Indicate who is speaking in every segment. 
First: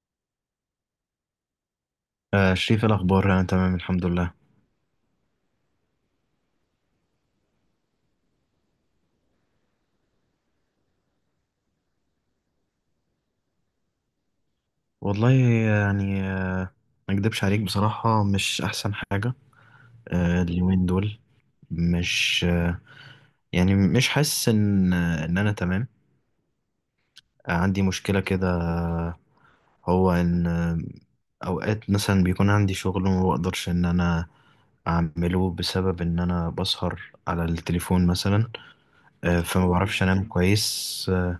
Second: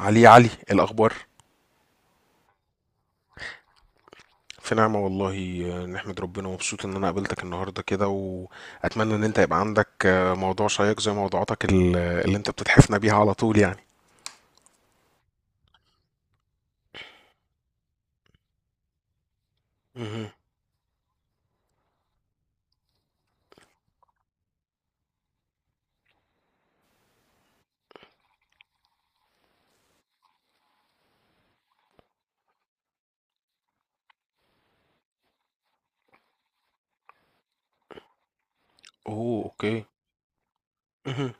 Speaker 1: علي، الأخبار؟
Speaker 2: آه شريف، إيه الأخبار؟ أنا تمام الحمد لله.
Speaker 1: في نعمة والله. نحمد ربنا ومبسوط إن أنا قابلتك النهاردة كده، وأتمنى إن أنت يبقى عندك موضوع شيق زي موضوعاتك اللي أنت بتتحفنا بيها على طول يعني.
Speaker 2: والله يعني آه ما أكدبش عليك، بصراحة مش أحسن حاجة.
Speaker 1: مهم.
Speaker 2: اليومين دول مش آه يعني مش حاسس إن أنا تمام. آه، عندي مشكلة كده. هو إن آه أوقات مثلا بيكون عندي شغل وما بقدرش إن أنا أعمله بسبب إن أنا بسهر على التليفون مثلا. آه،
Speaker 1: أوه،
Speaker 2: فما
Speaker 1: أوكي.
Speaker 2: بعرفش أنام كويس.
Speaker 1: مهم.
Speaker 2: آه،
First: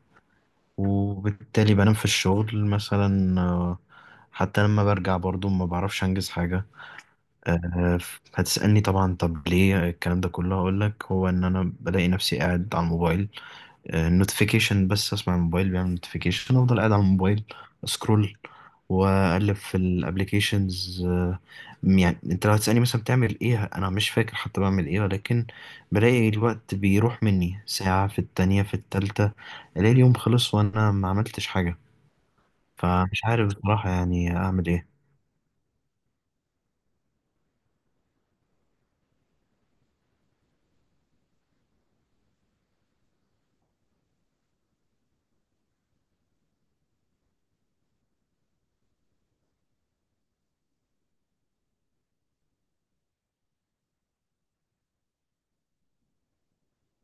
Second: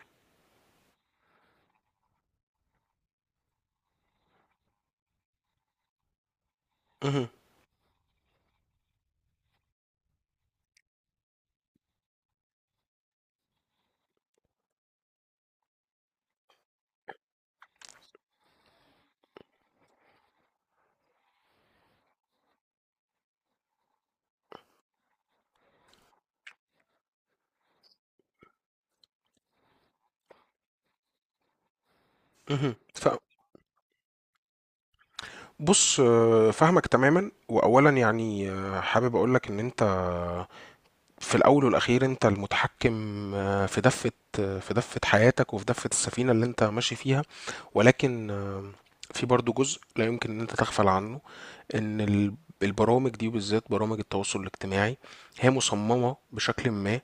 Speaker 2: وبالتالي بنام في الشغل مثلا. آه، حتى لما برجع برضو ما بعرفش أنجز حاجة.
Speaker 1: مهم.
Speaker 2: آه، هتسألني طبعا طب ليه الكلام ده كله؟ هقول لك، هو ان انا بلاقي نفسي قاعد على الموبايل. نوتيفيكيشن، بس اسمع الموبايل بيعمل نوتيفيكيشن افضل قاعد على الموبايل، اسكرول، واقلب في الابليكيشنز. يعني انت لو هتسألني مثلا بتعمل ايه، انا مش فاكر حتى بعمل ايه، ولكن بلاقي الوقت بيروح مني، ساعة في التانية في التالتة، الاقي اليوم خلص وانا ما عملتش حاجة.
Speaker 1: مهم.
Speaker 2: فمش عارف بصراحة يعني اعمل ايه.
Speaker 1: بص، فاهمك تماما، وأولا يعني حابب أقولك إن أنت، في الأول والأخير أنت المتحكم، في دفة، في دفة حياتك وفي دفة السفينة اللي أنت ماشي فيها، ولكن في برضو جزء لا يمكن ان انت تغفل عنه، ان البرامج دي وبالذات برامج التواصل الاجتماعي هي مصممة بشكل ما،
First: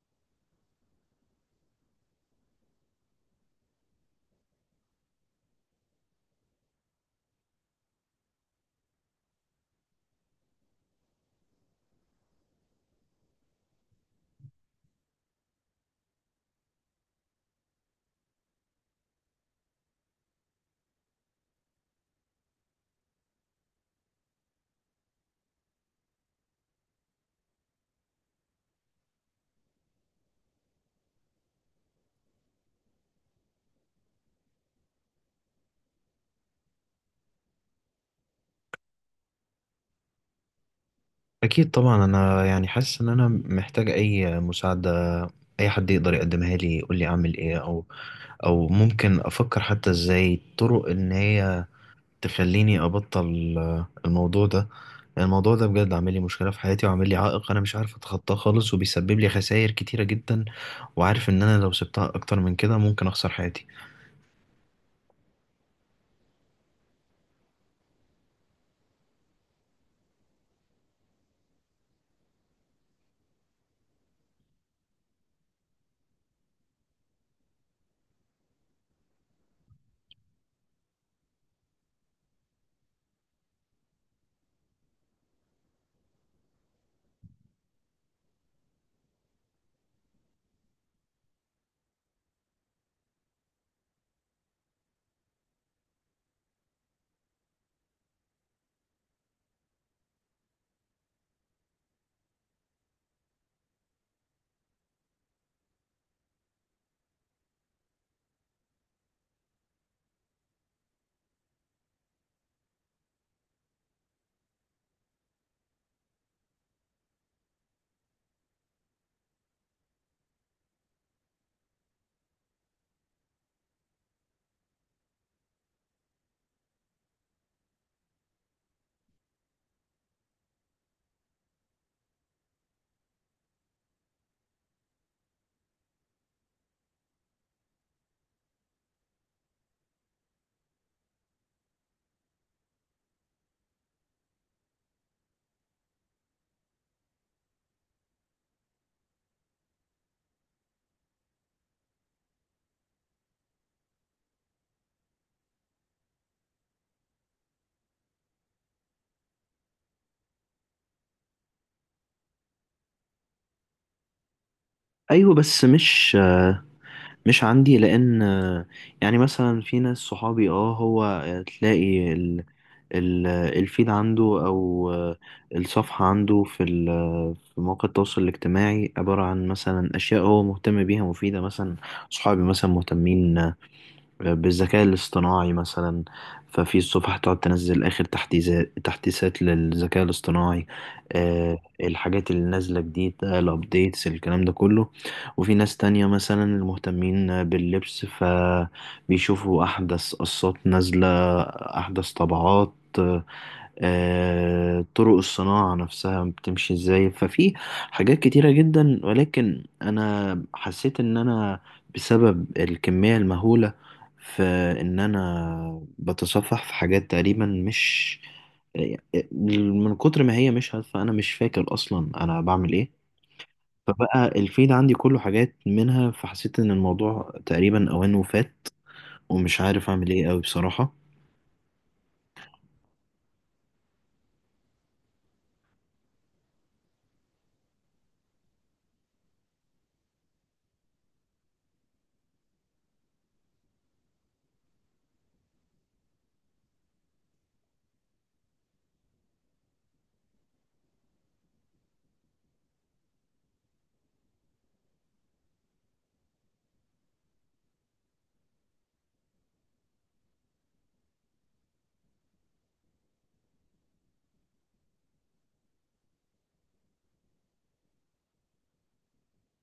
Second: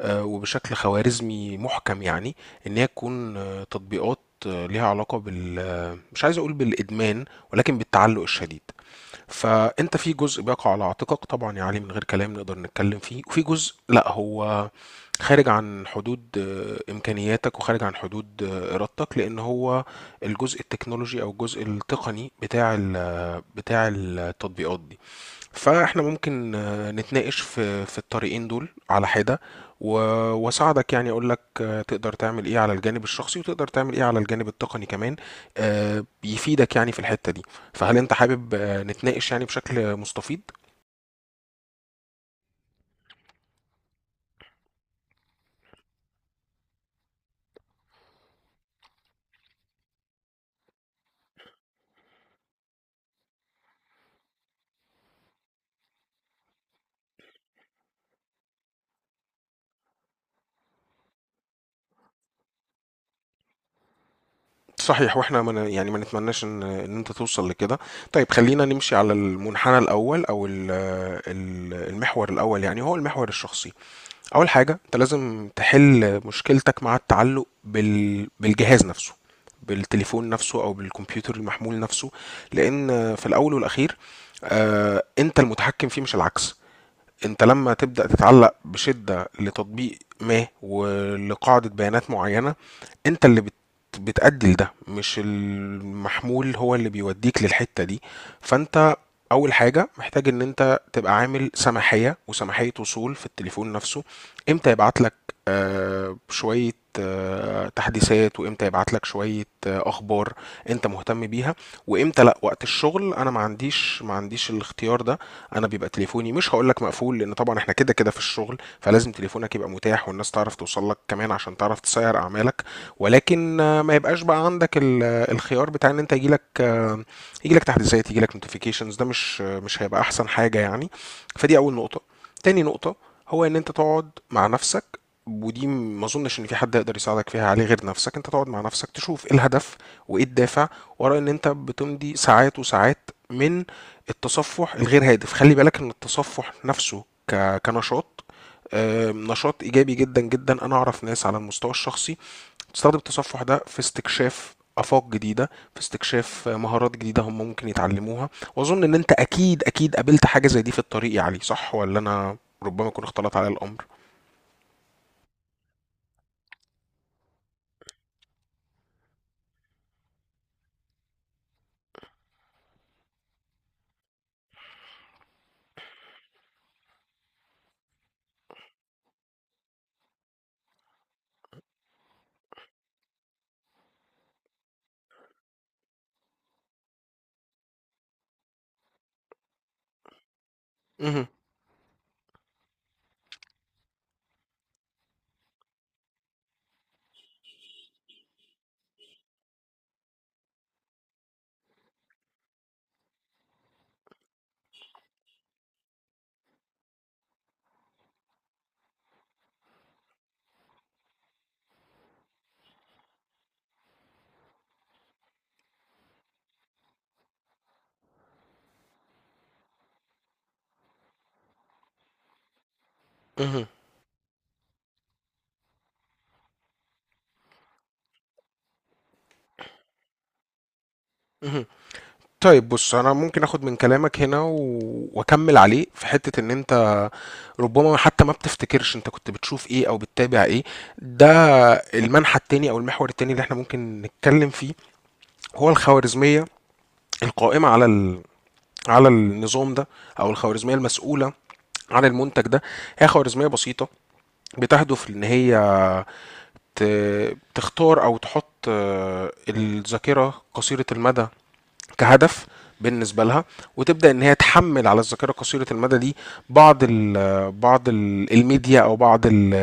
Speaker 1: وبشكل خوارزمي محكم يعني، ان هي تكون تطبيقات ليها علاقة بال مش عايز اقول بالادمان، ولكن بالتعلق الشديد. فانت في جزء بيقع على عاتقك طبعا يا علي، من غير كلام نقدر نتكلم فيه، وفي جزء لا، هو خارج عن حدود امكانياتك، وخارج عن حدود ارادتك، لان هو الجزء التكنولوجي او الجزء التقني بتاع بتاع التطبيقات دي. فاحنا ممكن نتناقش في الطريقين دول على حدة، و- واساعدك يعني، اقول لك تقدر تعمل ايه على الجانب الشخصي، وتقدر تعمل ايه على الجانب التقني كمان، بيفيدك يعني في الحتة دي. فهل انت حابب نتناقش يعني بشكل مستفيض؟
Speaker 2: أكيد طبعا، أنا يعني حاسس إن أنا محتاج أي مساعدة، أي حد يقدر يقدمها لي يقول لي أعمل إيه، أو أو ممكن أفكر حتى إزاي طرق إن هي تخليني أبطل آه، الموضوع ده. يعني الموضوع ده بجد عامل لي مشكلة في حياتي وعامل لي عائق أنا مش عارف أتخطاه خالص، وبيسبب لي خسائر كتيرة جدا، وعارف إن أنا لو سبتها أكتر من كده ممكن أخسر حياتي.
Speaker 1: صحيح، واحنا ما ن- يعني ما نتمناش ان انت توصل لكده. طيب، خلينا نمشي على المنحنى الاول او المحور الاول، يعني هو المحور الشخصي. اول حاجه انت لازم تحل مشكلتك مع التعلق بالجهاز نفسه، بالتليفون نفسه او بالكمبيوتر المحمول نفسه. لان في الاول والاخير انت المتحكم فيه مش العكس. انت لما تبدأ تتعلق بشدة لتطبيق ما ولقاعدة بيانات معينة، انت اللي بتأدي لده، مش المحمول هو اللي بيوديك للحتة دي. فانت اول حاجة محتاج ان انت تبقى عامل سماحية وسماحية وصول في التليفون نفسه. امتى يبعت لك شوية تحديثات، وامتى يبعت لك شوية اخبار انت مهتم بيها، وامتى لا. وقت الشغل انا ما عنديش الاختيار ده. انا بيبقى تليفوني مش هقول لك مقفول، لان طبعا احنا كده كده في الشغل، فلازم تليفونك يبقى متاح والناس تعرف توصل لك كمان عشان تعرف تسير اعمالك، ولكن ما يبقاش بقى عندك الخيار بتاع ان انت يجي لك، تحديثات، يجي لك نوتيفيكيشنز. ده مش مش هيبقى احسن حاجة يعني. فدي اول نقطة. تاني نقطة هو ان انت تقعد مع نفسك. ودي ما اظنش ان في حد يقدر يساعدك فيها عليه غير نفسك. انت تقعد مع نفسك تشوف ايه الهدف وايه الدافع ورا ان انت بتمضي ساعات وساعات من التصفح الغير هادف. خلي بالك ان التصفح نفسه كنشاط، نشاط ايجابي جدا جدا. انا اعرف ناس على المستوى الشخصي تستخدم التصفح ده في استكشاف افاق جديده، في استكشاف مهارات جديده هم ممكن يتعلموها. واظن ان انت اكيد اكيد قابلت حاجه زي دي في الطريق يا علي، صح؟ ولا انا ربما يكون اختلط على الامر؟
Speaker 2: ايوه بس مش آه، مش عندي لان يعني مثلا في ناس صحابي، اه هو تلاقي ال- الفيد عنده او آه، الصفحة عنده في في مواقع التواصل الاجتماعي، عبارة عن مثلا اشياء هو مهتم بيها مفيدة مثلا. صحابي مثلا مهتمين بالذكاء الاصطناعي مثلا، ففي الصفحة تقعد تنزل آخر تحديثات للذكاء الاصطناعي.
Speaker 1: مهم.
Speaker 2: آه الحاجات اللي نازلة جديد، الأبديتس الكلام ده كله. وفي ناس تانية مثلا المهتمين باللبس، فبيشوفوا أحدث قصات نازلة، أحدث طبعات، آه، طرق الصناعة نفسها بتمشي ازاي. ففي حاجات كتيرة جدا، ولكن أنا حسيت إن أنا بسبب الكمية المهولة في ان انا بتصفح في حاجات تقريبا مش، من كتر ما هي مش هادفة انا مش فاكر اصلا انا بعمل ايه.
Speaker 1: مهم.
Speaker 2: فبقى الفيد عندي كله حاجات منها، فحسيت ان الموضوع تقريبا اوانه فات، ومش عارف اعمل ايه قوي بصراحة.
Speaker 1: مهم. طيب، بص انا ممكن اخد من كلامك هنا واكمل عليه في حته ان انت ربما حتى ما بتفتكرش انت كنت بتشوف ايه او بتتابع ايه. ده المنحى التاني او المحور التاني اللي احنا ممكن نتكلم فيه هو الخوارزمية القائمة على النظام ده، او الخوارزمية المسؤولة عن المنتج ده. هي خوارزمية بسيطة بتهدف ان هي تختار او تحط الذاكرة قصيرة المدى كهدف بالنسبه لها. وتبدا ان هي تحمل على الذاكره قصيره المدى دي بعض ال بعض ال الميديا او بعض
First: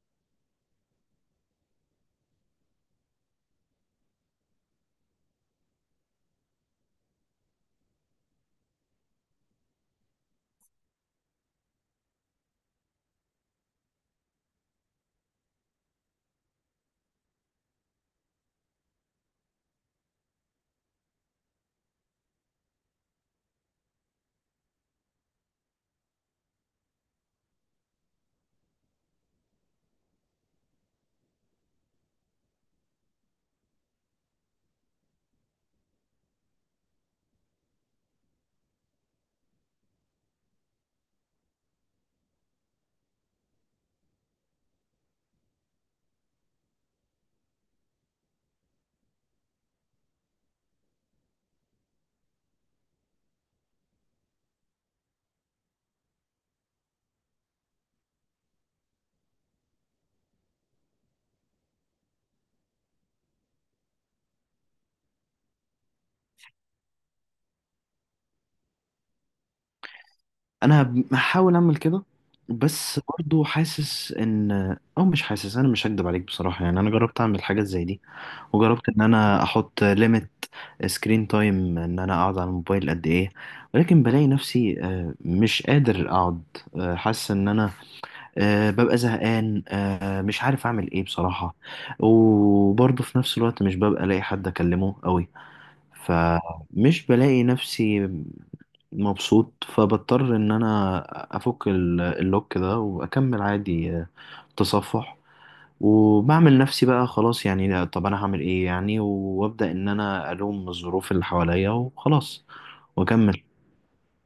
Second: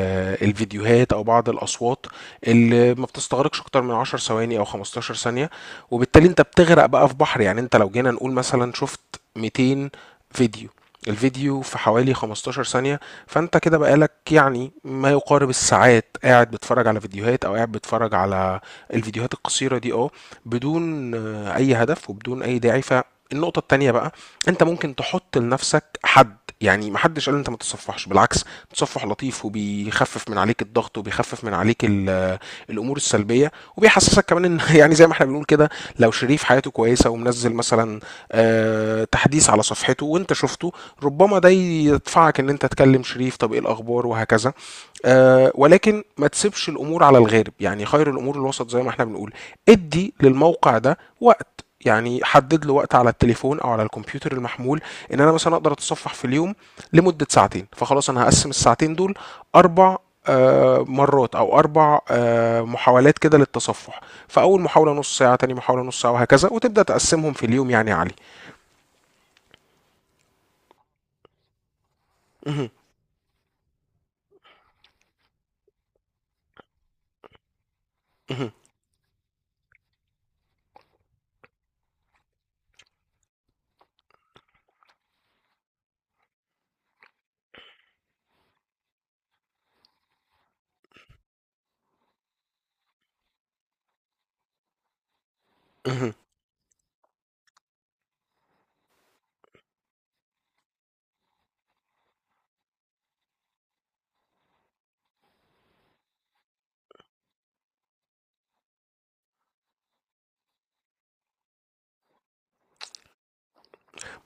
Speaker 1: الفيديوهات، او بعض الاصوات اللي ما بتستغرقش اكتر من 10 ثواني او 15 ثانيه. وبالتالي انت بتغرق بقى في بحر. يعني انت لو جينا نقول مثلا، شفت 200 فيديو، الفيديو في حوالي 15 ثانية، فانت كده بقالك يعني ما يقارب الساعات قاعد بتتفرج على فيديوهات، او قاعد بتتفرج على الفيديوهات القصيرة دي، اه، بدون اي هدف وبدون اي داعي. فالنقطة التانية بقى، انت ممكن تحط لنفسك حد. يعني محدش قال انت ما تتصفحش، بالعكس التصفح لطيف وبيخفف من عليك الضغط، وبيخفف من عليك الامور السلبيه، وبيحسسك كمان ان يعني زي ما احنا بنقول كده، لو شريف حياته كويسه ومنزل مثلا تحديث على صفحته وانت شفته، ربما ده يدفعك ان انت تكلم شريف، طب ايه الاخبار وهكذا. ولكن ما تسيبش الامور على الغارب، يعني خير الامور الوسط زي ما احنا بنقول. ادي للموقع ده وقت، يعني حدد له وقت على التليفون او على الكمبيوتر المحمول. ان انا مثلا اقدر اتصفح في اليوم لمده ساعتين، فخلاص انا هقسم الساعتين دول اربع مرات، او اربع محاولات كده للتصفح. فاول محاوله نص ساعه، تاني محاوله نص ساعه، وهكذا. وتبدا تقسمهم في اليوم يعني يا علي.
Speaker 2: انا بحاول اعمل كده،
Speaker 1: اهم.
Speaker 2: بس برضو حاسس ان، او مش حاسس انا مش هكدب عليك بصراحة، يعني انا جربت اعمل حاجات زي دي،
Speaker 1: اهم.
Speaker 2: وجربت ان انا احط ليميت سكرين تايم ان انا اقعد على الموبايل قد ايه، ولكن بلاقي نفسي آه، مش قادر اقعد. آه، حاسس ان انا آه، ببقى زهقان. آه، مش عارف اعمل ايه بصراحة. وبرضه في نفس الوقت مش ببقى الاقي حد اكلمه قوي،
Speaker 1: اهم.
Speaker 2: فمش بلاقي نفسي مبسوط، فبضطر ان انا افك اللوك ده واكمل عادي آه، تصفح. وبعمل نفسي بقى، خلاص يعني، لا، طب انا هعمل ايه يعني، وابدا ان انا الوم الظروف اللي حواليا وخلاص واكمل.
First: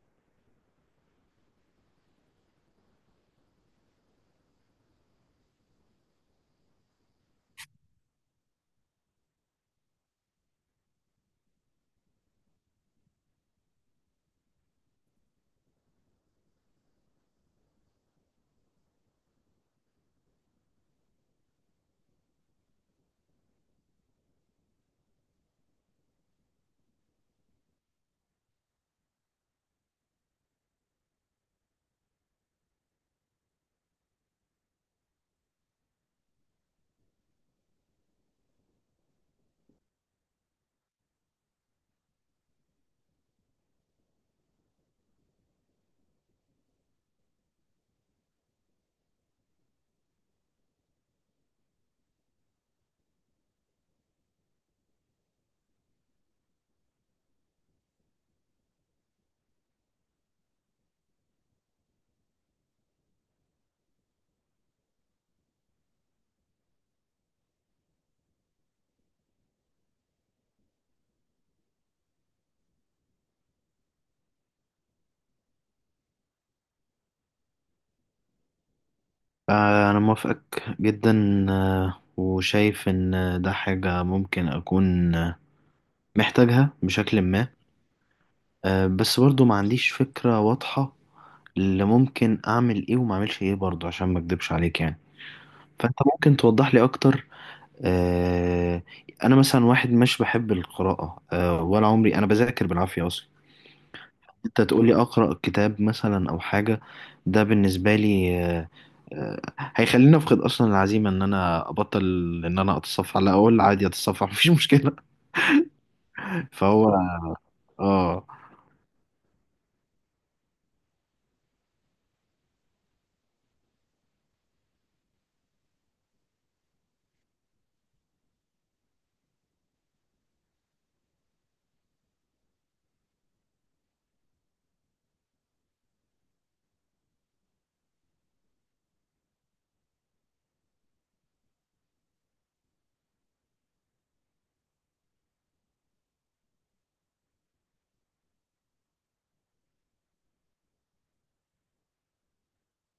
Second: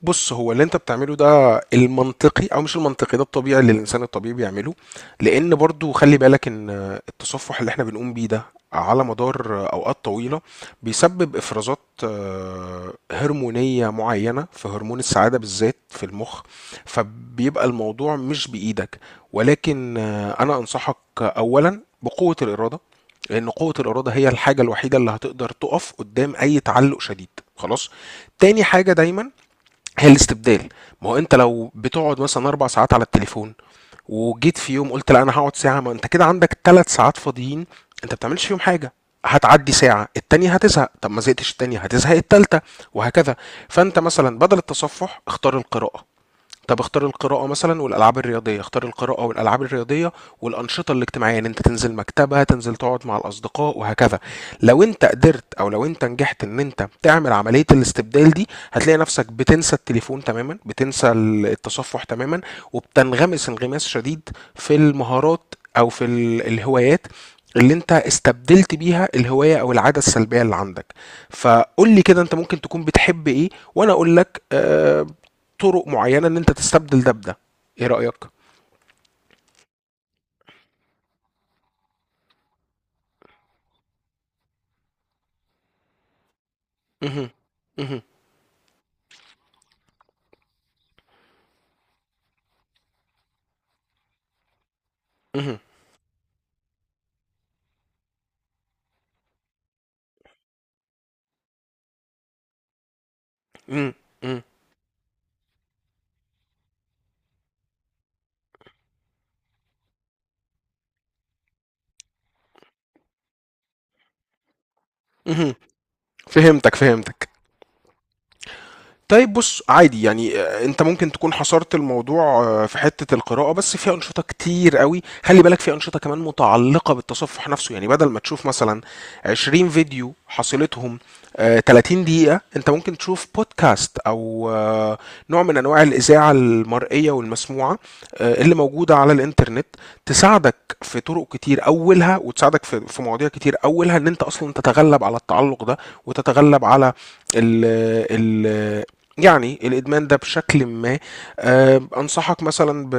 Speaker 1: بص، هو اللي انت بتعمله ده المنطقي او مش المنطقي، ده الطبيعي اللي الانسان الطبيعي بيعمله. لان برضو خلي بالك ان التصفح اللي احنا بنقوم بيه ده على مدار اوقات طويله بيسبب افرازات هرمونيه معينه في هرمون السعاده بالذات في المخ. فبيبقى الموضوع مش بايدك. ولكن انا انصحك اولا بقوه الاراده، لان قوه الاراده هي الحاجه الوحيده اللي هتقدر تقف قدام اي تعلق شديد، خلاص. تاني حاجه دايما هي الاستبدال. ما هو انت لو بتقعد مثلا 4 ساعات على التليفون، وجيت في يوم قلت لا انا هقعد ساعه، ما انت كده عندك 3 ساعات فاضيين انت ما بتعملش فيهم حاجه. هتعدي ساعة التانية هتزهق، طب ما زهقتش التانية هتزهق التالتة وهكذا. فانت مثلا بدل التصفح اختار القراءة. طب اختار القراءة مثلا والألعاب الرياضية، اختار القراءة والألعاب الرياضية والأنشطة الاجتماعية، ان انت تنزل مكتبة، تنزل تقعد مع الأصدقاء وهكذا. لو انت قدرت او لو انت نجحت ان انت تعمل عملية الاستبدال دي، هتلاقي نفسك بتنسى التليفون تماما، بتنسى التصفح تماما، وبتنغمس انغماس شديد في المهارات او في الهوايات اللي انت استبدلت بيها الهواية او العادة السلبية اللي عندك. فقول لي كده، انت ممكن تكون بتحب ايه، وانا اقول لك طرق معينة ان انت تستبدل ده بده. ايه رأيك؟
Speaker 2: آه، انا موافقك جدا آه، وشايف ان ده حاجة ممكن اكون آه، محتاجها بشكل
Speaker 1: مهم.
Speaker 2: ما.
Speaker 1: مهم.
Speaker 2: آه، بس برضو ما عنديش فكرة واضحة اللي ممكن اعمل ايه وما اعملش ايه، برضو عشان ما اكدبش عليك يعني.
Speaker 1: مهم.
Speaker 2: فانت ممكن توضح لي اكتر؟ آه، انا مثلا واحد مش بحب القراءة آه، ولا عمري انا بذاكر بالعافية اصلا.
Speaker 1: مهم. مهم.
Speaker 2: انت تقولي اقرا كتاب مثلا او حاجه، ده بالنسبه لي هيخليني افقد اصلا العزيمه ان انا ابطل ان انا اتصفح، لا اقول عادي اتصفح مفيش مشكله.
Speaker 1: مهم. فهمتك،
Speaker 2: فهو
Speaker 1: فهمتك.
Speaker 2: اه
Speaker 1: طيب بص، عادي يعني، انت ممكن تكون حصرت الموضوع في حتة القراءة بس، في أنشطة كتير قوي خلي بالك، في أنشطة كمان متعلقة بالتصفح نفسه. يعني بدل ما تشوف مثلا 20 فيديو حصيلتهم 30 دقيقة، انت ممكن تشوف بودكاست او نوع من انواع الإذاعة المرئية والمسموعة اللي موجودة على الإنترنت، تساعدك في طرق كتير أولها، وتساعدك في مواضيع كتير أولها ان انت اصلا تتغلب على التعلق ده، وتتغلب على ال ال يعني الإدمان ده بشكل ما. أنصحك مثلا ب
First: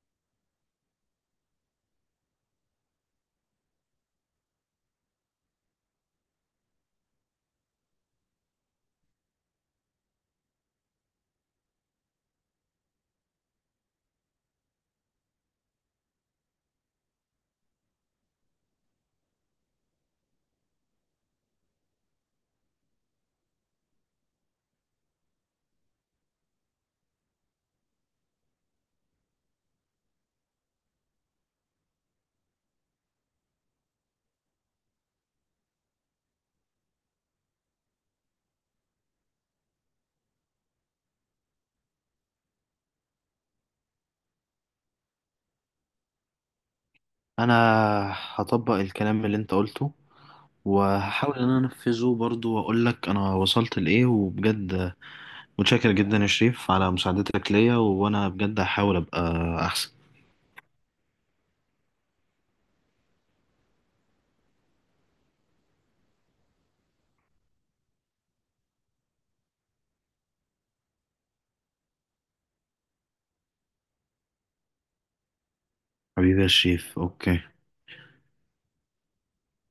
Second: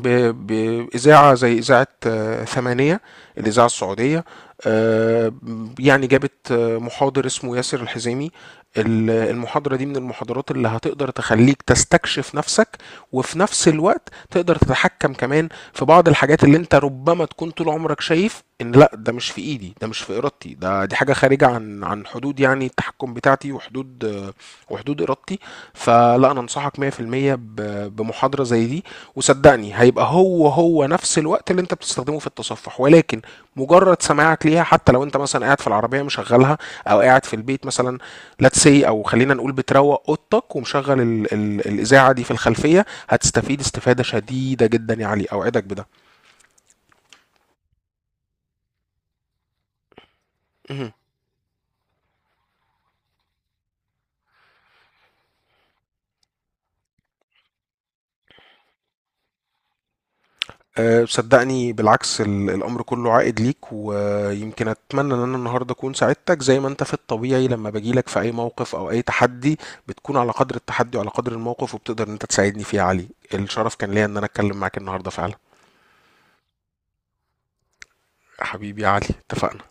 Speaker 1: ب- بإذاعة زي إذاعة ثمانية، الإذاعة السعودية. آه، يعني جابت محاضر اسمه ياسر الحزيمي. المحاضرة دي من المحاضرات اللي هتقدر تخليك تستكشف نفسك، وفي نفس الوقت تقدر تتحكم كمان في بعض الحاجات اللي انت ربما تكون طول عمرك شايف ان لا، ده مش في ايدي، ده مش في ارادتي، ده دي حاجة خارجة عن حدود يعني التحكم بتاعتي، وحدود وحدود ارادتي. فلا، انا انصحك 100% بمحاضرة زي دي. وصدقني هيبقى هو هو نفس الوقت اللي انت بتستخدمه في التصفح، ولكن مجرد سماعك ليها، حتى لو انت مثلا قاعد في العربيه مشغلها، او قاعد في البيت مثلا، لاتس سي، او خلينا نقول بتروق اوضتك ومشغل ال ال الاذاعه دي في الخلفيه، هتستفيد استفاده شديده جدا يا علي، اوعدك بده.
Speaker 2: انا هطبق الكلام اللي انت قلته، وهحاول ان انا انفذه برضو واقول لك انا وصلت لايه. وبجد متشكر جدا يا شريف على مساعدتك ليا، وانا بجد هحاول ابقى احسن.
Speaker 1: أه، صدقني بالعكس، الأمر كله عائد ليك، ويمكن أتمنى إن أنا النهاردة أكون ساعدتك زي ما أنت في الطبيعي لما باجيلك في أي موقف أو أي تحدي، بتكون على قدر التحدي وعلى قدر الموقف، وبتقدر إن أنت تساعدني فيه يا علي. الشرف كان ليا إن أنا أتكلم معاك النهاردة فعلا.
Speaker 2: حبيبي يا شريف، اوكي.
Speaker 1: حبيبي يا علي، اتفقنا.